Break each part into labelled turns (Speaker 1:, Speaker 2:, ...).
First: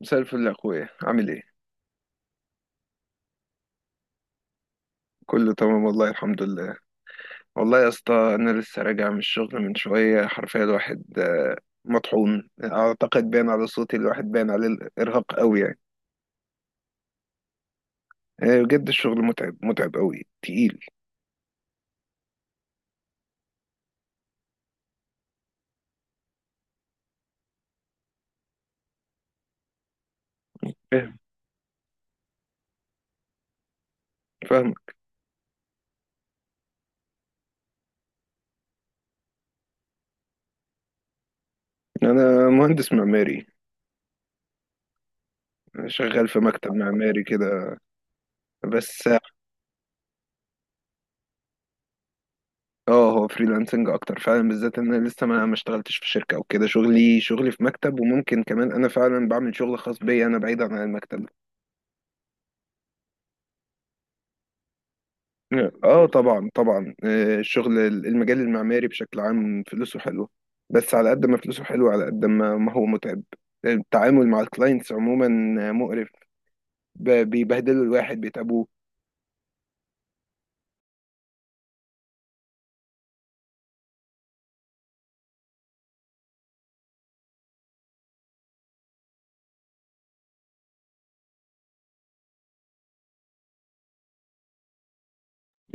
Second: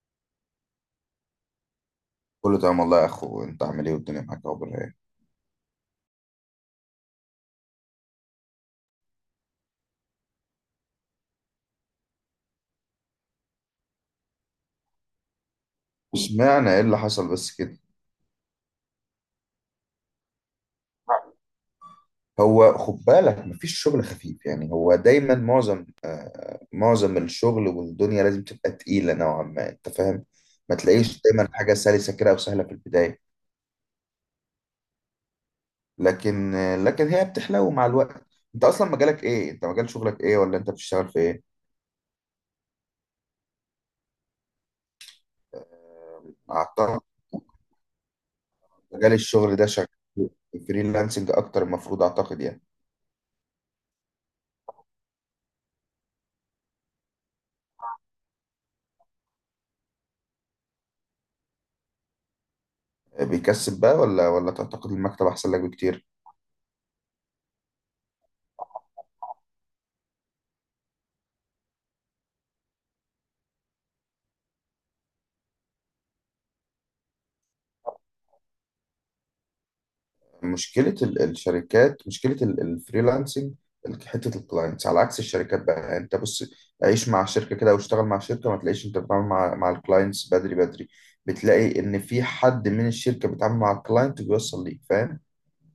Speaker 1: مساء الفل يا اخويا، عامل ايه؟
Speaker 2: كله تمام والله يا اخو، انت عامل ايه؟ والدنيا معاك اخبار ايه؟
Speaker 1: كله تمام والله، الحمد لله. والله يا اسطى، انا لسه راجع من الشغل من شويه، حرفيا الواحد مطحون. اعتقد باين على صوتي، الواحد باين عليه الارهاق قوي يعني.
Speaker 2: وسمعنا ايه اللي حصل بس كده.
Speaker 1: بجد الشغل متعب متعب قوي تقيل.
Speaker 2: هو خد بالك، مفيش شغل خفيف يعني. هو دايما معظم معظم الشغل والدنيا لازم تبقى تقيلة نوعا ما، انت فاهم. ما
Speaker 1: فاهم،
Speaker 2: تلاقيش دايما حاجة سلسة كده او سهلة في البداية.
Speaker 1: فاهم.
Speaker 2: لكن لكن هي بتحلو مع الوقت. انت اصلا مجالك ايه؟ انت مجال شغلك ايه؟ ولا انت بتشتغل في ايه؟
Speaker 1: انا مهندس معماري،
Speaker 2: آه،
Speaker 1: شغال في مكتب
Speaker 2: اعتقد
Speaker 1: معماري كده بس.
Speaker 2: مجال الشغل ده شغال فريلانسنج اكتر المفروض، اعتقد يعني.
Speaker 1: اه، هو فريلانسنج اكتر فعلا، بالذات ان انا لسه ما اشتغلتش في شركه او كده، شغلي في مكتب، وممكن كمان انا فعلا بعمل شغل خاص بيا انا، بعيدا عن المكتب.
Speaker 2: بيكسب بقى ولا تعتقد المكتب احسن لك بكتير؟
Speaker 1: اه طبعا، طبعا، الشغل المجال المعماري بشكل عام فلوسه حلوه. بس على قد ما فلوسه حلوه، على قد ما ما هو متعب. التعامل مع الكلاينتس عموما مقرف. بيبهدلوا الواحد، بيتعبوه.
Speaker 2: مشكله الشركات، مشكله الفريلانسنج، حته الكلاينتس على عكس الشركات بقى. يعني انت بص، عيش مع شركه كده واشتغل مع شركه، ما تلاقيش انت بتتعامل مع الكلاينتس بدري بدري. بتلاقي ان في حد من الشركه بيتعامل مع الكلاينت وبيوصل ليك، فاهم.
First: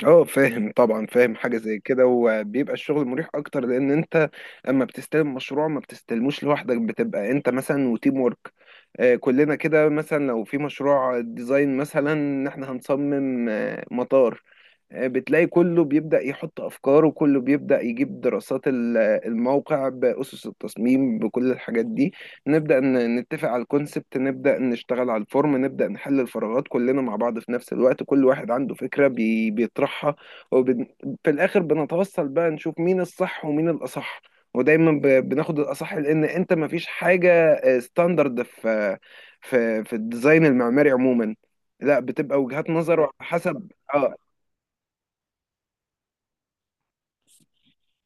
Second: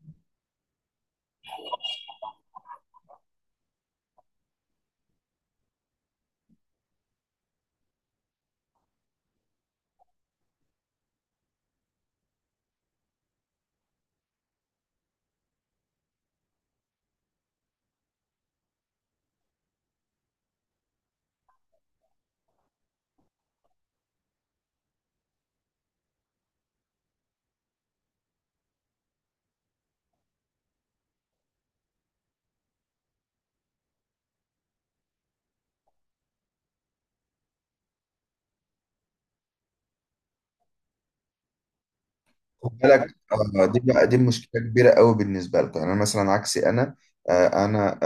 Speaker 1: اه فاهم، طبعا فاهم حاجه زي كده. وبيبقى الشغل مريح اكتر، لان انت اما بتستلم مشروع ما بتستلموش لوحدك، بتبقى انت مثلا وتيم ورك. كلنا كده، مثلا لو في مشروع ديزاين مثلا ان احنا هنصمم مطار، بتلاقي كله بيبدأ يحط أفكاره، كله بيبدأ يجيب دراسات الموقع، بأسس التصميم، بكل الحاجات دي. نبدأ نتفق على الكونسبت، نبدأ نشتغل على الفورم، نبدأ نحل الفراغات كلنا مع بعض في نفس الوقت، كل واحد عنده فكرة بيطرحها. وفي الآخر بنتوصل بقى، نشوف مين الصح ومين الأصح. ودايما بناخد الأصح، لأن أنت مفيش حاجة ستاندرد في في الديزاين المعماري عموما. لا، بتبقى وجهات
Speaker 2: خد
Speaker 1: نظر وعلى
Speaker 2: بالك، آه،
Speaker 1: حسب.
Speaker 2: دي بقى
Speaker 1: اه
Speaker 2: دي مشكله كبيره قوي بالنسبه لكم. يعني انا مثلا عكسي، انا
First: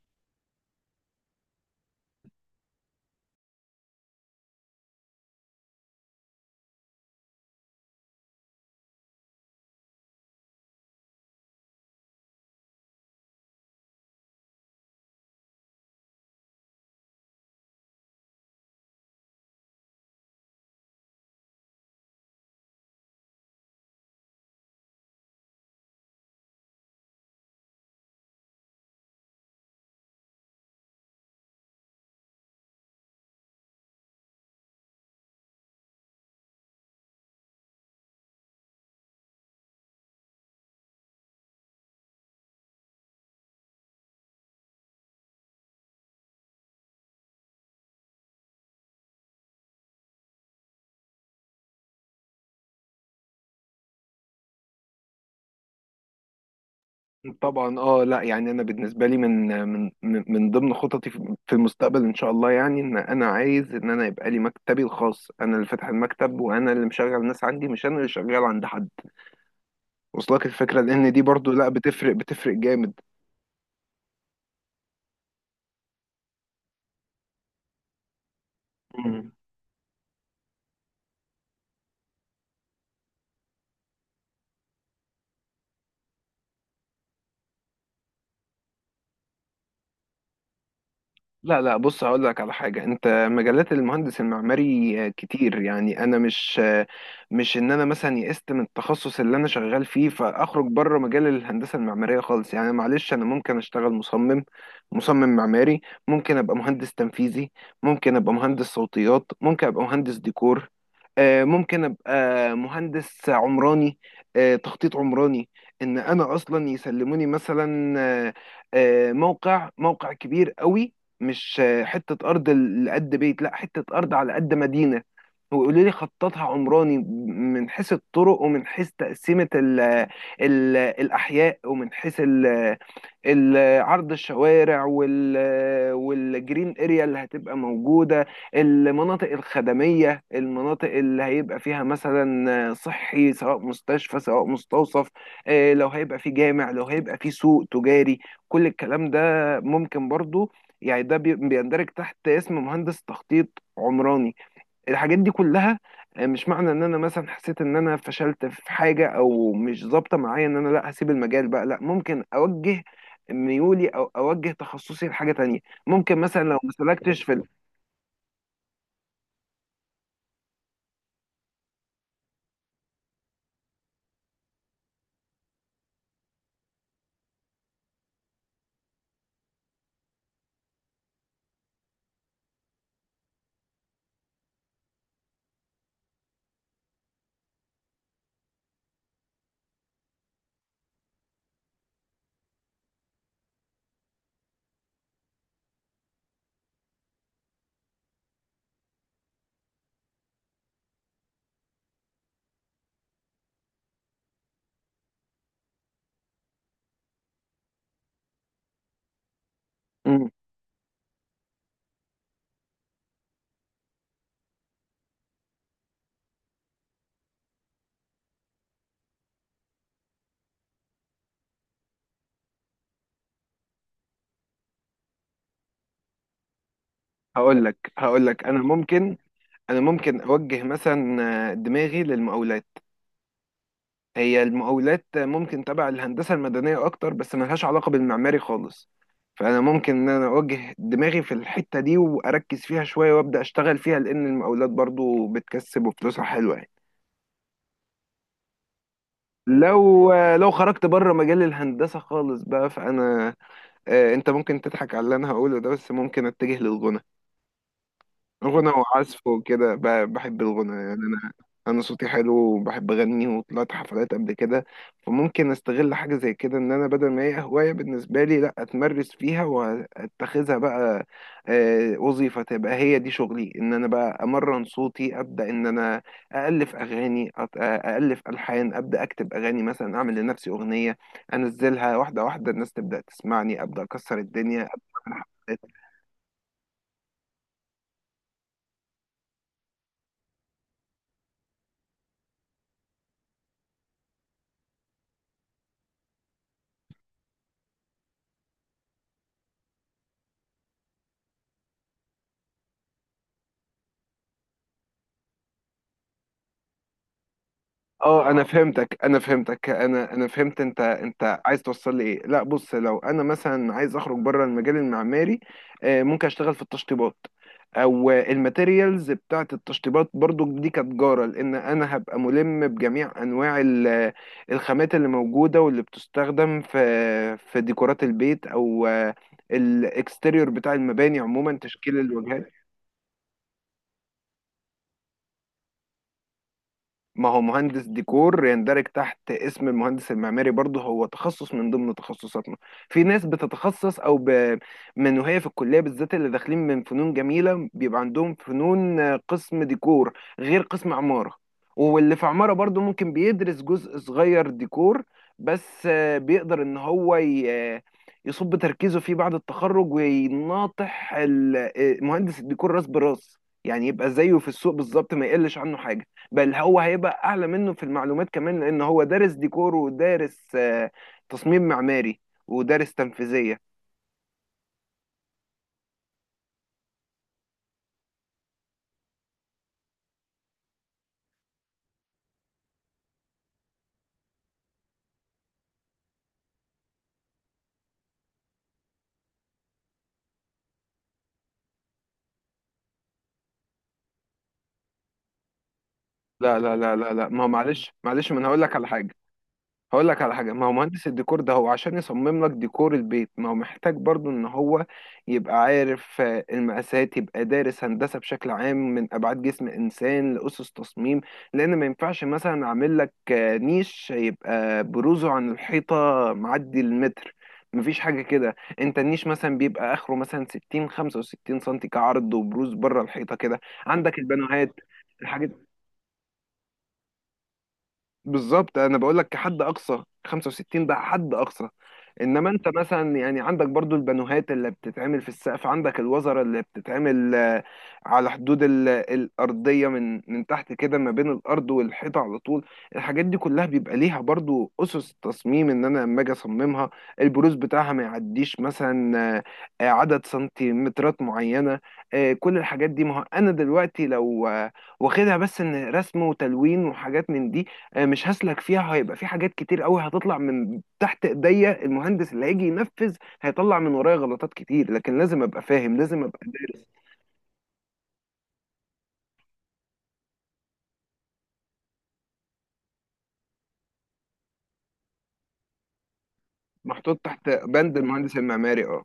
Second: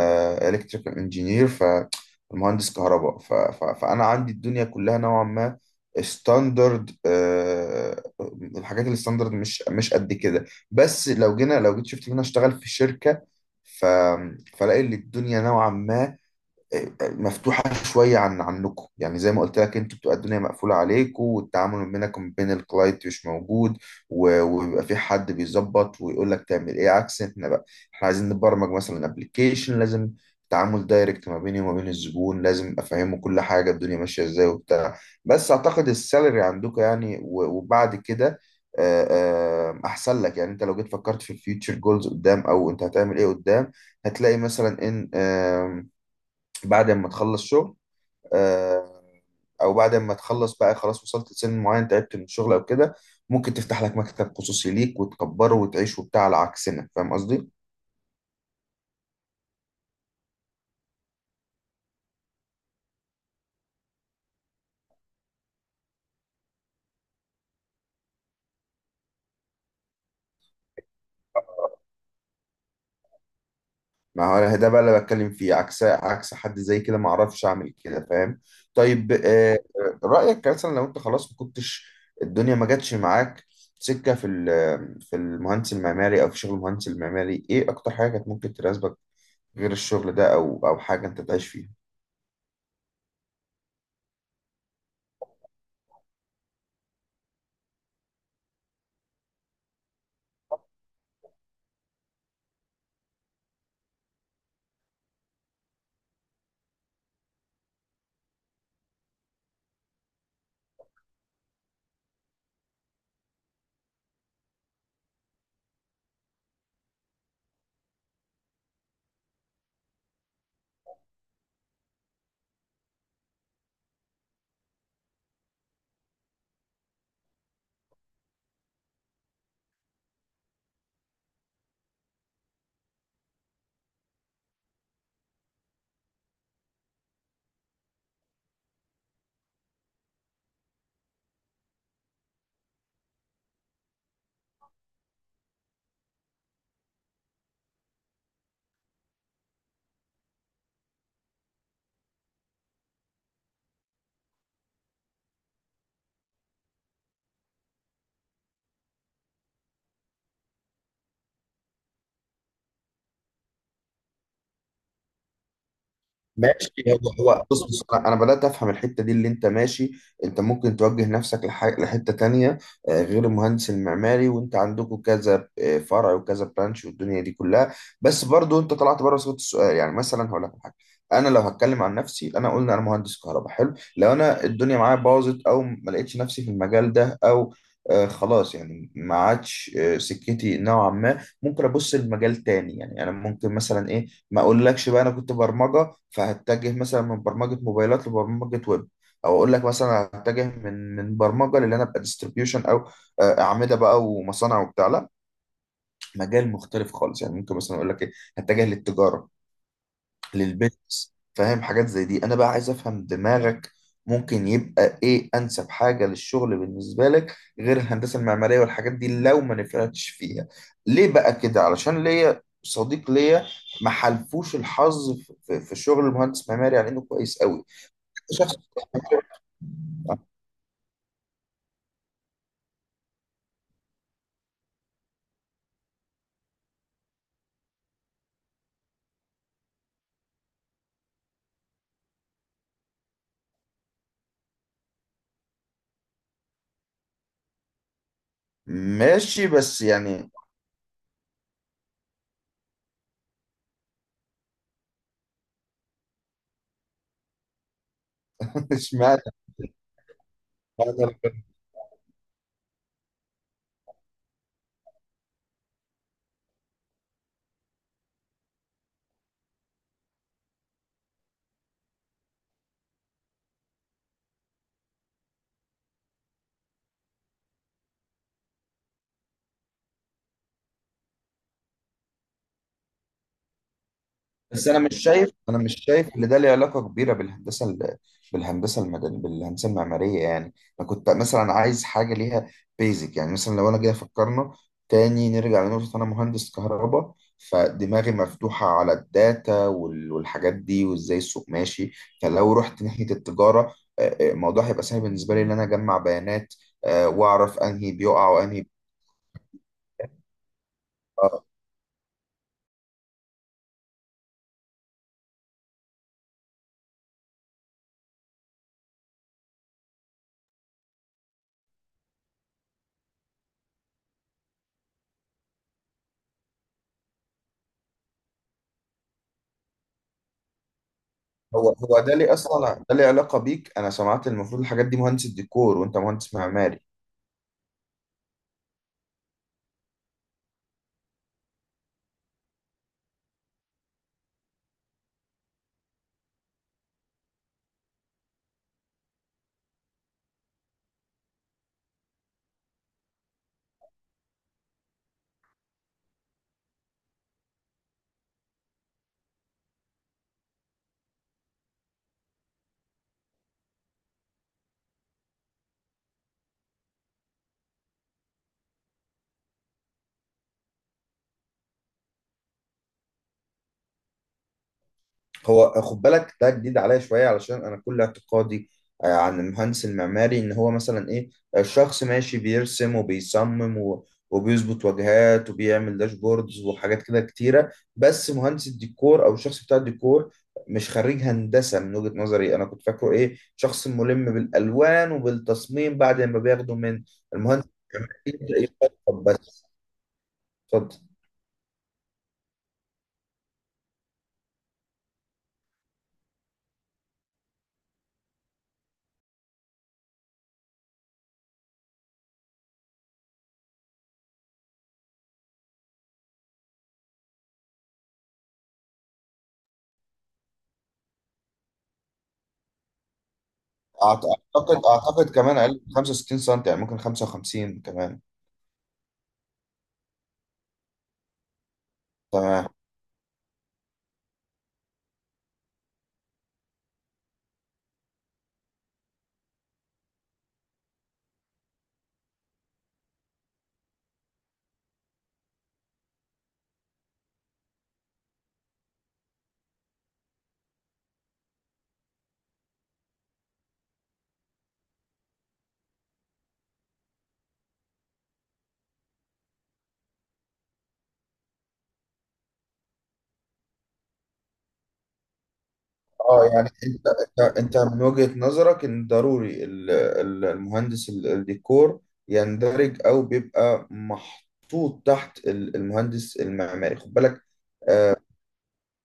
Speaker 2: الكتريكال انجينير، فمهندس كهرباء، فانا عندي الدنيا كلها نوعا ما ستاندرد. الحاجات الستاندرد مش قد كده. بس لو جينا، لو جيت شفت ان انا اشتغل في شركه، ف فلاقي ان الدنيا نوعا ما مفتوحة شوية عن عنكم. يعني زي ما قلت لك، انت بتبقى الدنيا مقفولة عليكم، والتعامل ما بينك وما بين الكلاينت مش موجود، وبيبقى في حد بيظبط ويقول لك تعمل ايه، عكس احنا بقى. احنا عايزين نبرمج مثلا ابلكيشن، لازم تعامل دايركت ما بيني وما بين الزبون، لازم افهمه كل حاجة، الدنيا ماشية ازاي وبتاع. بس اعتقد السالري عندكم، يعني وبعد كده، آه، احسن لك يعني. انت لو جيت فكرت في الفيوتشر جولز قدام، او انت هتعمل ايه قدام، هتلاقي مثلا ان بعد ما تخلص شغل، آه، او بعد ما تخلص بقى خلاص، وصلت لسن معين، تعبت من الشغل او كده، ممكن تفتح لك مكتب خصوصي ليك وتكبره وتعيش وبتاع، على عكسنا، فاهم قصدي.
Speaker 1: طبعا. اه لا، يعني انا بالنسبه لي من ضمن خططي في المستقبل ان شاء الله، يعني ان انا عايز ان انا يبقى لي مكتبي الخاص، انا اللي فاتح المكتب وانا اللي مشغل ناس عندي، مش انا اللي شغال عند حد. وصلك الفكره؟ لان دي برضو، لا، بتفرق بتفرق جامد.
Speaker 2: ما هو ده بقى اللي بتكلم فيه، عكس حد زي كده ما اعرفش اعمل كده، فاهم. طيب، رأيك مثلا لو انت خلاص ما كنتش الدنيا ما جاتش معاك سكة في في المهندس المعماري، او في شغل المهندس المعماري، ايه اكتر حاجة كانت ممكن تناسبك غير الشغل ده، او او حاجة انت تعيش
Speaker 1: لا،
Speaker 2: فيها؟
Speaker 1: لا، بص، هقول لك على حاجة. انت، مجالات المهندس المعماري كتير، يعني انا مش ان انا مثلا يئست من التخصص اللي انا شغال فيه فاخرج بره مجال الهندسة المعمارية خالص، يعني معلش، انا ممكن اشتغل مصمم معماري، ممكن ابقى مهندس تنفيذي، ممكن ابقى مهندس صوتيات، ممكن ابقى مهندس ديكور، ممكن ابقى مهندس عمراني، تخطيط عمراني. ان انا اصلا يسلموني مثلا موقع موقع كبير قوي، مش حتة أرض لقد بيت، لا، حتة أرض على قد مدينة، ويقولوا لي خططها عمراني، من حيث الطرق، ومن حيث تقسيمة ال ال الأحياء، ومن حيث عرض الشوارع والجرين اريا اللي هتبقى موجودة، المناطق الخدمية، المناطق اللي هيبقى فيها مثلا صحي، سواء مستشفى سواء مستوصف، لو هيبقى في جامع، لو هيبقى في سوق تجاري، كل الكلام ده ممكن برضو، يعني ده بيندرج تحت اسم مهندس تخطيط عمراني، الحاجات دي كلها. مش معنى ان انا مثلا حسيت ان انا فشلت في حاجة او مش ظابطة معايا، ان انا لا هسيب المجال بقى. لا، ممكن اوجه ميولي او اوجه تخصصي لحاجة تانية، ممكن مثلا لو
Speaker 2: ماشي،
Speaker 1: ما
Speaker 2: هو
Speaker 1: سلكتش في
Speaker 2: هو بص بص، انا بدات افهم الحته دي اللي انت ماشي. انت ممكن توجه نفسك لحته تانية آه، غير المهندس المعماري. وانت عندكم كذا آه، فرع وكذا برانش والدنيا دي كلها. بس برضو انت طلعت بره صوت السؤال. يعني مثلا هقول لك على حاجه، انا لو هتكلم عن نفسي، انا قلنا انا مهندس كهرباء، حلو. لو انا الدنيا معايا باظت او ما لقيتش نفسي في المجال ده، او خلاص يعني ما عادش سكتي نوعا ما، ممكن ابص لمجال تاني. يعني انا ممكن مثلا ايه، ما اقولكش بقى، انا كنت برمجه، فهتجه مثلا من برمجه موبايلات لبرمجه ويب. او اقول لك مثلا هتجه من برمجه، للي انا ابقى ديستريبيوشن، او آه، اعمده بقى ومصانع وبتاع. لا، مجال مختلف خالص. يعني ممكن مثلا اقول لك ايه، هتجه للتجاره،
Speaker 1: مم.
Speaker 2: للبيزنس، فاهم. حاجات زي دي انا بقى عايز افهم دماغك. ممكن يبقى ايه انسب حاجه للشغل بالنسبه لك غير الهندسه المعماريه والحاجات دي لو ما نفعتش فيها؟ ليه بقى كده؟ علشان ليا صديق ليا ما حلفوش الحظ في في شغل المهندس المعماري على انه كويس
Speaker 1: هقول
Speaker 2: قوي.
Speaker 1: لك
Speaker 2: شخص
Speaker 1: انا ممكن انا ممكن اوجه مثلا دماغي للمقاولات. هي المقاولات ممكن تبع الهندسة المدنية أكتر، بس ملهاش علاقة بالمعماري خالص. فأنا ممكن إن أنا أوجه دماغي في الحتة دي وأركز فيها شوية وأبدأ أشتغل فيها، لأن المقاولات برضو بتكسب وفلوسها حلوة يعني.
Speaker 2: ماشي. بس يعني
Speaker 1: لو خرجت بره مجال الهندسة خالص بقى، فأنا أنت ممكن تضحك على اللي أنا هقوله ده، بس ممكن أتجه للغنى. غنى
Speaker 2: اشمعنى؟
Speaker 1: وعزف وكده، بحب الغنى يعني انا صوتي حلو وبحب اغني وطلعت حفلات قبل كده، فممكن استغل حاجه زي كده، ان انا بدل ما هي هوايه بالنسبه لي، لا اتمرس فيها واتخذها بقى وظيفه، تبقى هي دي شغلي. ان انا بقى امرن صوتي، ابدا ان انا الف اغاني، الف الحان، ابدا اكتب اغاني مثلا، اعمل لنفسي اغنيه، انزلها واحده واحده، الناس تبدا تسمعني، ابدا اكسر الدنيا،
Speaker 2: بس
Speaker 1: أبدأ
Speaker 2: انا مش شايف،
Speaker 1: أعمل.
Speaker 2: ان ده ليه علاقه كبيره بالهندسه بالهندسه المدنيه، بالهندسه المعماريه يعني. انا كنت مثلا عايز حاجه ليها بيزك. يعني مثلا لو انا جاي فكرنا تاني، نرجع لنقطه انا مهندس كهرباء، فدماغي مفتوحه على الداتا والحاجات دي، وازاي السوق ماشي. فلو رحت ناحيه التجاره، الموضوع هيبقى سهل بالنسبه لي، ان انا اجمع بيانات آه، واعرف انهي بيقع
Speaker 1: اه انا
Speaker 2: وانهي.
Speaker 1: فهمتك، انا فهمت، انت عايز توصل لي ايه. لا، بص، لو انا مثلا عايز اخرج بره المجال المعماري، ممكن اشتغل في التشطيبات او الماتيريالز بتاعه التشطيبات، برضو دي كتجاره، لان انا هبقى ملم بجميع انواع الخامات اللي موجوده واللي بتستخدم في ديكورات البيت، او الاكستيريور بتاع المباني عموما،
Speaker 2: هو
Speaker 1: تشكيل
Speaker 2: هو ده ليه
Speaker 1: الواجهات.
Speaker 2: اصلا؟ ده ليه علاقه بيك؟ انا سمعت المفروض الحاجات دي مهندس الديكور، وانت مهندس معماري.
Speaker 1: ما هو مهندس ديكور يندرج تحت اسم المهندس المعماري برضه، هو تخصص من ضمن تخصصاتنا. في ناس بتتخصص او من وهي في الكليه، بالذات اللي داخلين من فنون جميله، بيبقى عندهم فنون قسم ديكور غير قسم عماره. واللي في عماره برضه ممكن بيدرس جزء صغير ديكور، بس بيقدر ان هو ي... آه، يصب تركيزه فيه بعد التخرج، ويناطح مهندس الديكور راس براس، يعني يبقى زيه في السوق بالظبط، ما يقلش عنه حاجه، بل هو هيبقى اعلى منه في المعلومات كمان، لان هو دارس ديكور ودارس تصميم معماري، ودارس تنفيذيه.
Speaker 2: هو خد بالك، ده جديد عليا شويه. علشان انا كل اعتقادي آه، عن المهندس المعماري ان هو مثلا ايه، الشخص ماشي بيرسم وبيصمم وبيظبط واجهات وبيعمل داشبوردز وحاجات كده كتيره. بس مهندس الديكور او الشخص بتاع الديكور، مش خريج هندسه من وجهه نظري. انا كنت فاكره ايه، شخص ملم بالالوان وبالتصميم، بعد ما
Speaker 1: لا، لا،
Speaker 2: بياخده
Speaker 1: لا،
Speaker 2: من
Speaker 1: لا، لا، ما هو
Speaker 2: المهندس
Speaker 1: معلش،
Speaker 2: المعماري
Speaker 1: معلش، ما انا
Speaker 2: يبدأ يخطط.
Speaker 1: هقول لك على حاجة. ما هو
Speaker 2: اتفضل.
Speaker 1: مهندس الديكور ده، هو عشان يصمم لك ديكور البيت، ما هو محتاج برضو ان هو يبقى عارف المقاسات، يبقى دارس هندسة بشكل عام، من ابعاد جسم انسان لأسس تصميم، لان ما ينفعش مثلا اعمل لك نيش يبقى بروزه عن الحيطة معدي المتر. مفيش حاجة كده. انت النيش مثلا بيبقى اخره مثلا 60 65 سنتي كعرض، وبروز بره الحيطة كده. عندك البانوهات،
Speaker 2: اعتقد، اعتقد
Speaker 1: الحاجات.
Speaker 2: كمان اقل من 65 سم، يعني ممكن 55 كمان.
Speaker 1: بالظبط، انا بقول لك كحد اقصى 65، ده حد اقصى. انما انت
Speaker 2: تمام.
Speaker 1: مثلا يعني عندك برضو البانوهات اللي بتتعمل في السقف، عندك الوزره اللي بتتعمل على حدود الارضيه، من تحت كده، ما بين الارض والحيطه على طول. الحاجات دي كلها بيبقى ليها برضو اسس تصميم، ان انا لما اجي اصممها، البروز بتاعها ما يعديش مثلا عدد سنتيمترات معينه. كل الحاجات دي، ما هو انا دلوقتي لو واخدها بس ان رسم وتلوين وحاجات من دي، مش هسلك فيها، هيبقى في حاجات كتير قوي هتطلع من تحت ايديا، المهندس اللي هيجي ينفذ هيطلع من ورايا غلطات كتير، لكن لازم ابقى فاهم، لازم ابقى
Speaker 2: اه يعني
Speaker 1: دارس.
Speaker 2: انت، انت من وجهة نظرك ان ضروري المهندس الديكور يندرج او بيبقى محطوط تحت المهندس المعماري، خد
Speaker 1: محطوط
Speaker 2: بالك.
Speaker 1: تحت بند
Speaker 2: آه،
Speaker 1: المهندس المعماري، اه.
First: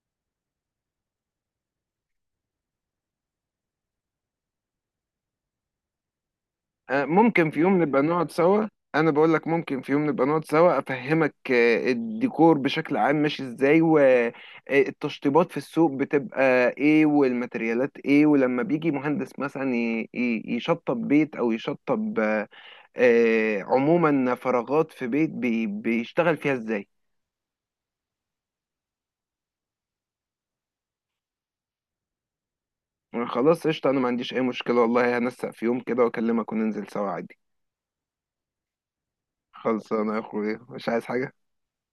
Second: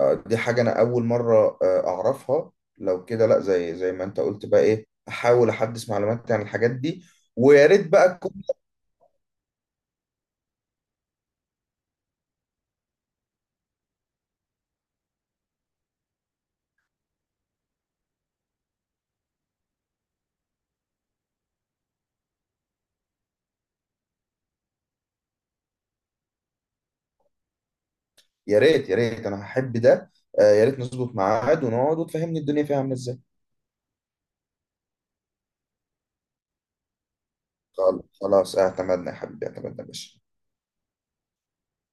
Speaker 2: آه، دي حاجة انا اول مرة آه، اعرفها. لو كده لا، زي ما انت قلت بقى ايه، احاول احدث معلوماتي عن الحاجات دي.
Speaker 1: ممكن في
Speaker 2: ويا
Speaker 1: يوم
Speaker 2: ريت
Speaker 1: نبقى
Speaker 2: بقى.
Speaker 1: نقعد سوا. انا بقول لك ممكن في يوم نبقى نقعد سوا، افهمك الديكور بشكل عام ماشي ازاي، والتشطيبات في السوق بتبقى ايه، والماتريالات ايه، ولما بيجي مهندس مثلا يشطب بيت، او يشطب عموما فراغات في بيت بيشتغل فيها ازاي.
Speaker 2: يا ريت، انا هحب ده. آه، يا ريت نظبط ميعاد ونقعد وتفهمني الدنيا فيها عامله ازاي.
Speaker 1: خلاص، قشطة، انا ما عنديش اي مشكلة والله، هنسق في يوم كده واكلمك وننزل سوا عادي.
Speaker 2: خلاص، اعتمدنا يا حبيبي، اعتمدنا يا
Speaker 1: خلصانة
Speaker 2: باشا.
Speaker 1: يا اخويا، مش عايز حاجة.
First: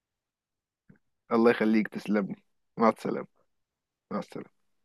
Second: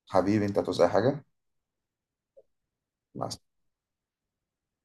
Speaker 2: حبيبي انت، هتعوز اي حاجه؟
Speaker 1: الله يخليك، تسلمني. مع السلامة.
Speaker 2: مع
Speaker 1: مع السلامة.